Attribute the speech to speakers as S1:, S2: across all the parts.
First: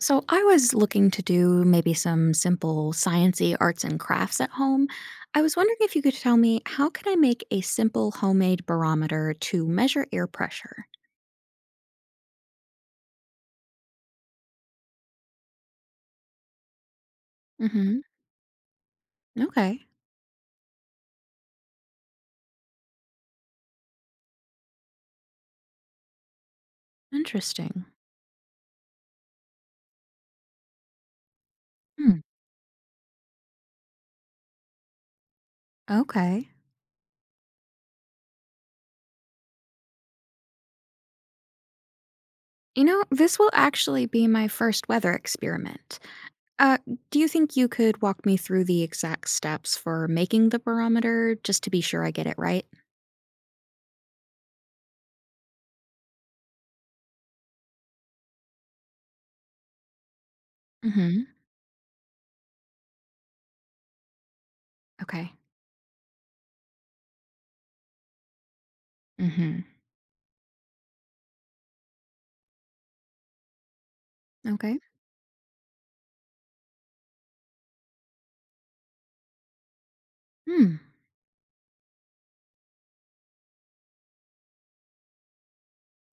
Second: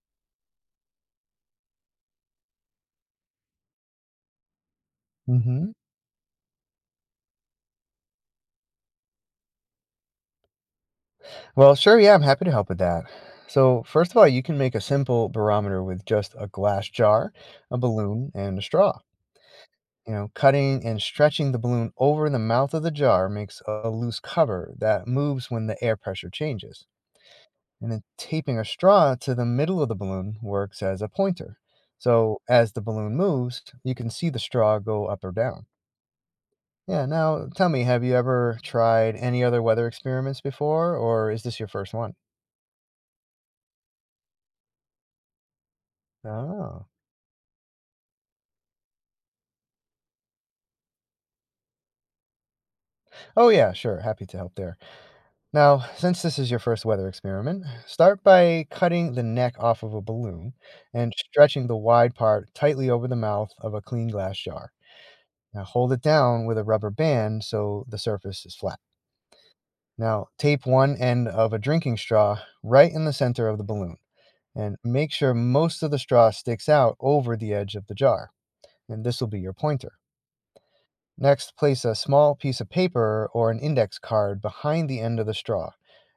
S1: So I was looking to do maybe some simple sciencey arts and crafts at home. I was
S2: hmm
S1: wondering if you could tell me, how can I make a simple homemade barometer to measure air pressure?
S2: Well, sure, yeah, I'm happy to help with that. So, first of all, you can make a simple barometer with just a glass jar, a
S1: Mhm.
S2: balloon, and a straw.
S1: Okay.
S2: You know, cutting and stretching the balloon over the mouth of the jar makes a loose cover that moves when the air pressure changes.
S1: Interesting.
S2: And then taping a straw to the middle of the balloon works as a pointer.
S1: Hmm.
S2: So, as the balloon moves, you can see the straw go up or down.
S1: Okay.
S2: Yeah, now tell me, have you ever tried any other weather experiments before, or is this your first one?
S1: This will actually be my first weather experiment. Uh,
S2: Oh.
S1: do you think you could walk me through the exact steps for making the barometer just to be sure I get it right?
S2: Oh, yeah, sure. Happy to help there. Now, since this is your first weather experiment, start by cutting the neck off of a balloon and
S1: Mhm.
S2: stretching the wide part tightly over the mouth of a clean glass jar.
S1: Okay.
S2: Now, hold it down with a rubber band so the surface is flat.
S1: Mhm.
S2: Now, tape one end of a drinking straw right in the center of the balloon and
S1: Okay.
S2: make sure most of the straw sticks out over the edge of the jar. And this will be your pointer.
S1: Hmm.
S2: Next, place a small piece of paper or an index card behind the end of the straw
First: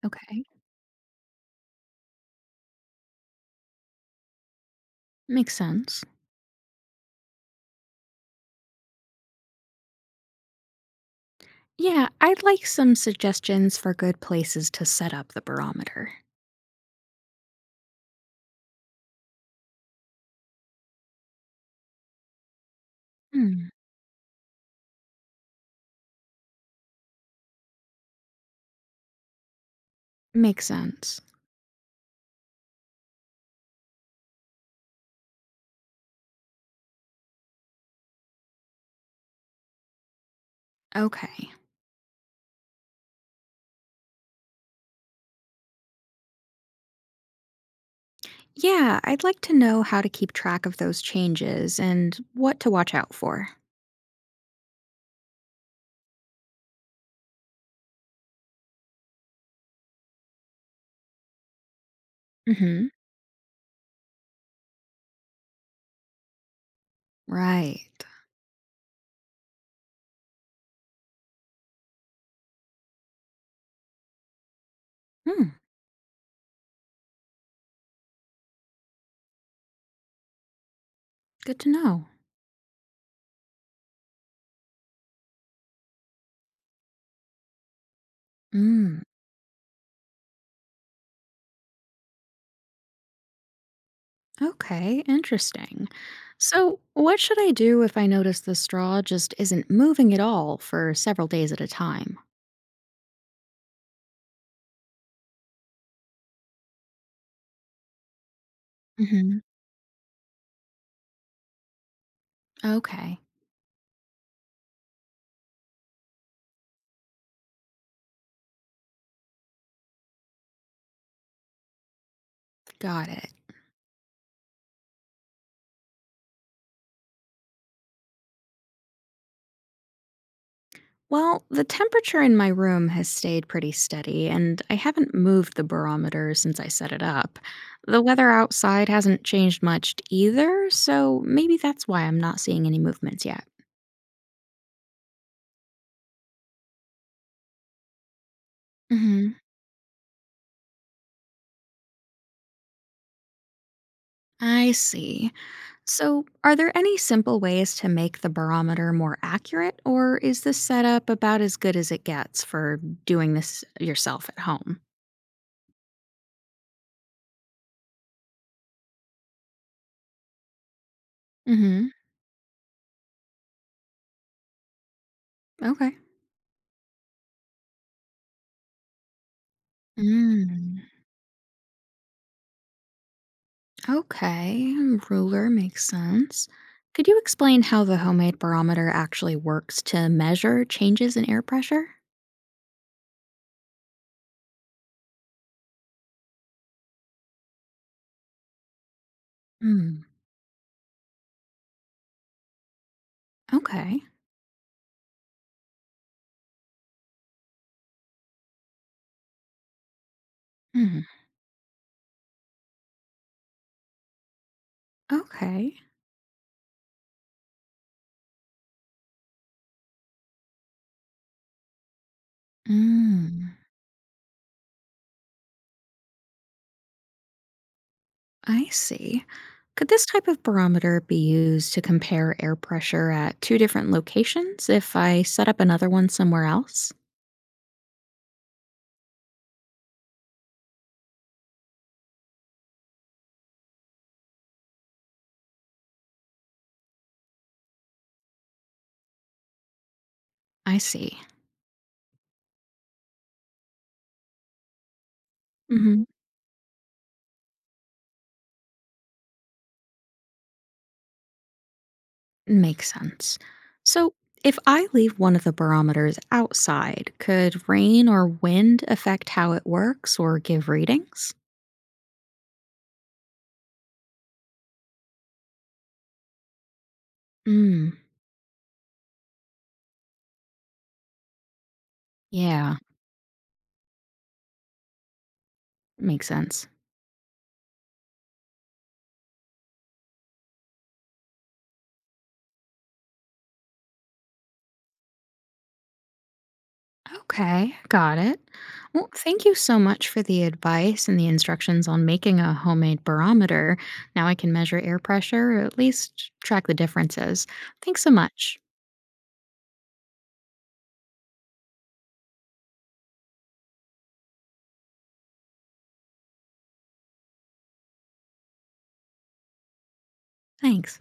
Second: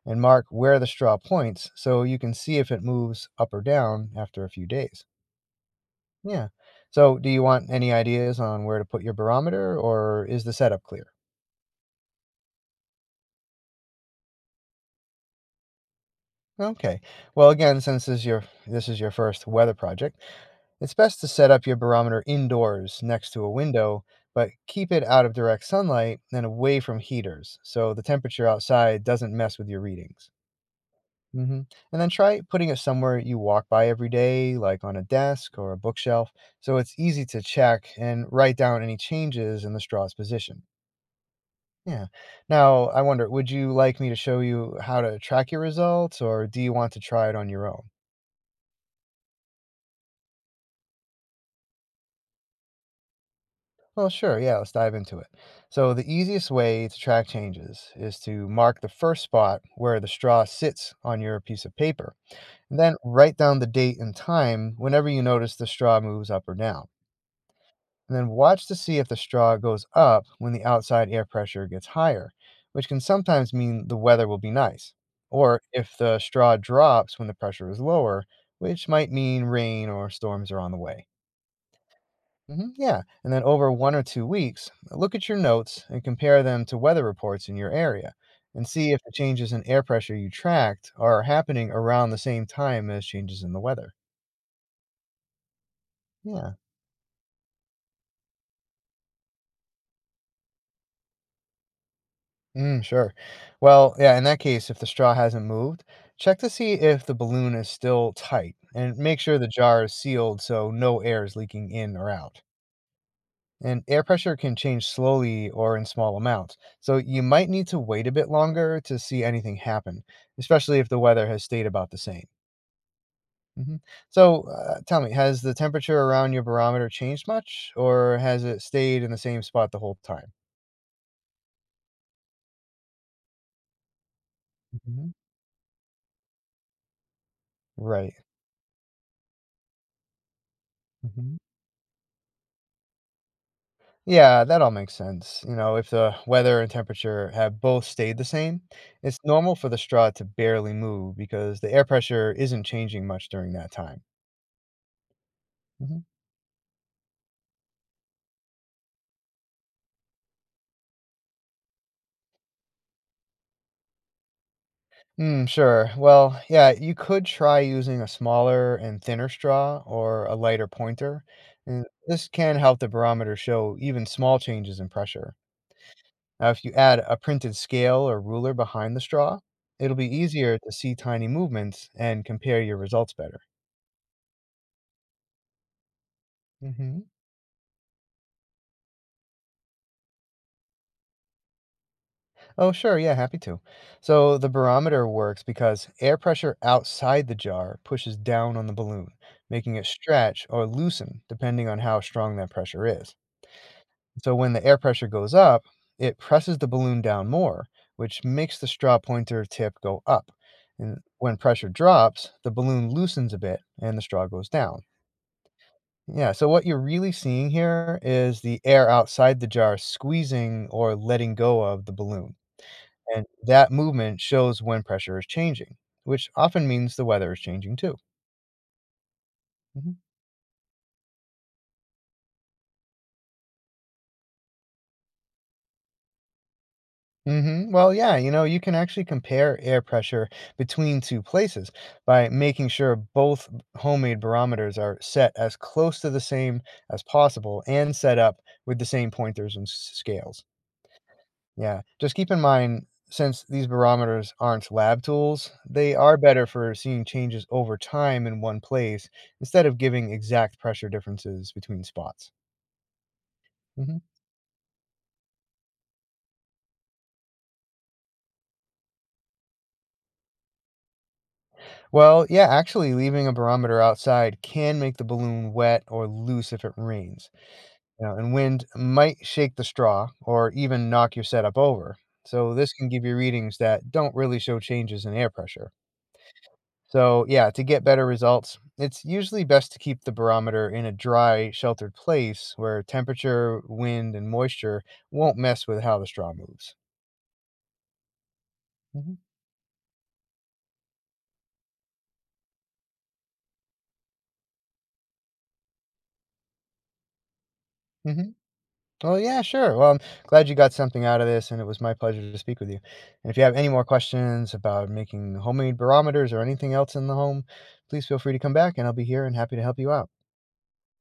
S2: and
S1: Okay.
S2: mark where the straw points so you can see if it moves up or down after a few days.
S1: Makes sense.
S2: Yeah. So, do you want any ideas on where to put your barometer or is the setup clear?
S1: Yeah, I'd like some suggestions for good places to set up the barometer.
S2: Okay. Well, again, since this is your first weather project, it's best to set up your barometer indoors next to a
S1: Hmm,
S2: window, but keep it out of direct sunlight and away from heaters so the temperature outside doesn't mess with your readings.
S1: makes sense.
S2: Mhm, and then try putting it somewhere you walk by every day, like on a desk or a bookshelf, so it's easy to check and write down any changes in the straw's position.
S1: Okay.
S2: Yeah. Now, I wonder, would you like me to show you how to track your results, or do you want to try it on your own?
S1: Yeah, I'd like to know how to keep track of those changes and what to watch out for.
S2: Well, sure, yeah, let's dive into it. So, the easiest way to track changes is to mark the first spot where the straw sits on your piece of paper, and
S1: Mm-hmm.
S2: then write down the date and time whenever you notice the straw moves up or down.
S1: Right.
S2: And then watch to see if the straw goes up when the outside air pressure gets higher, which can sometimes mean the weather will be nice,
S1: Hmm,
S2: or if the straw drops when the pressure is lower, which might mean rain or storms are on the way.
S1: good to know.
S2: Yeah, and then over 1 or 2 weeks, look at your notes and compare them to weather reports in your area and see if
S1: Mm,
S2: the changes in air pressure you tracked are happening around the same time as changes in the weather.
S1: okay, interesting.
S2: Yeah.
S1: So, what should I do if I notice the straw just isn't moving at all for several days at a time?
S2: Mm, sure. Well, yeah, in that case, if the straw hasn't moved, check to see if the balloon is still tight and make sure
S1: Mm-hmm.
S2: the jar is sealed so no air is leaking in or out.
S1: Okay,
S2: And air pressure can change slowly or in small amounts, so you might need to wait a bit longer to see anything happen, especially if the weather has stayed about the same.
S1: got it.
S2: hmm So, tell me, has the temperature around your barometer changed much, or has it stayed in the same spot the whole time?
S1: Well, the temperature in my room has stayed pretty steady, and I
S2: hmm
S1: haven't moved the barometer since I set it up. The
S2: Right.
S1: weather outside hasn't changed much either, so
S2: Mm-hmm.
S1: maybe that's why I'm not seeing any movements yet.
S2: Yeah, that all makes sense. You know, if the weather and temperature have both stayed the same, it's
S1: Hmm.
S2: normal for the straw to barely move because the air pressure isn't changing much during that time.
S1: I see.
S2: hmm
S1: So, are there any simple ways to make the barometer more accurate, or is this setup about as good as it gets for doing this yourself at home?
S2: Mm, sure. Well, yeah, you could try using a smaller and thinner straw or a lighter pointer. And
S1: Hmm.
S2: this can help the barometer show even small changes in pressure.
S1: Okay.
S2: Now, if you add a printed scale or ruler behind the straw, it'll be easier to
S1: Mm.
S2: see tiny movements and compare your results better.
S1: Okay, ruler makes sense.
S2: hmm
S1: Could you explain how the homemade barometer actually works to measure changes in air pressure?
S2: Oh, sure. Yeah, happy to. So the barometer works because air pressure outside the jar pushes down on the balloon, making it
S1: Hmm.
S2: stretch or loosen depending on how strong that pressure is.
S1: Okay.
S2: So when the air pressure goes up, it presses the balloon down more, which makes the straw pointer tip go up. And
S1: Hmm.
S2: when pressure drops, the balloon loosens a bit and the straw goes down.
S1: Okay.
S2: Yeah, so what you're really seeing here is the air outside the jar squeezing or letting go of the balloon. And
S1: Hmm.
S2: that movement shows when pressure is changing, which often means the weather is changing too.
S1: I see. Could
S2: hmm
S1: this type of barometer be used to compare air pressure at two different locations if I set up another one somewhere else?
S2: Well, yeah, you know, you can actually compare air pressure between two places by making sure both homemade barometers are set as close to the same as possible and set up with the same pointers and scales.
S1: I see.
S2: Yeah, just keep in mind since these barometers aren't lab tools, they
S1: Mm-hmm.
S2: are better for seeing changes over time in one place instead of giving exact pressure differences between spots.
S1: Makes sense.
S2: Mhm.
S1: So, if I leave one of the barometers outside, could rain or wind affect how it works or give readings?
S2: Well, yeah, actually, leaving a barometer outside can make the balloon wet or loose if it rains.
S1: Mm,
S2: You know, and wind might shake the straw or even knock your setup over. So, this
S1: yeah,
S2: can give you readings that don't really show changes in air pressure.
S1: makes sense.
S2: So, yeah, to get better results, it's usually best to keep the barometer in a dry, sheltered place where temperature, wind, and moisture won't mess with how the straw moves.
S1: Okay, got it. Well,
S2: hmm
S1: thank you so much for the advice and the instructions on making a homemade barometer. Now I can measure air pressure, or at least track the differences. Thanks so much.
S2: Oh, yeah, sure. Well, I'm glad you got something out of this, and it was my pleasure to speak with you. And if you have any more questions about making homemade barometers or anything else in the home, please feel free to come back, and I'll be here and happy to help you out.
S1: Thanks.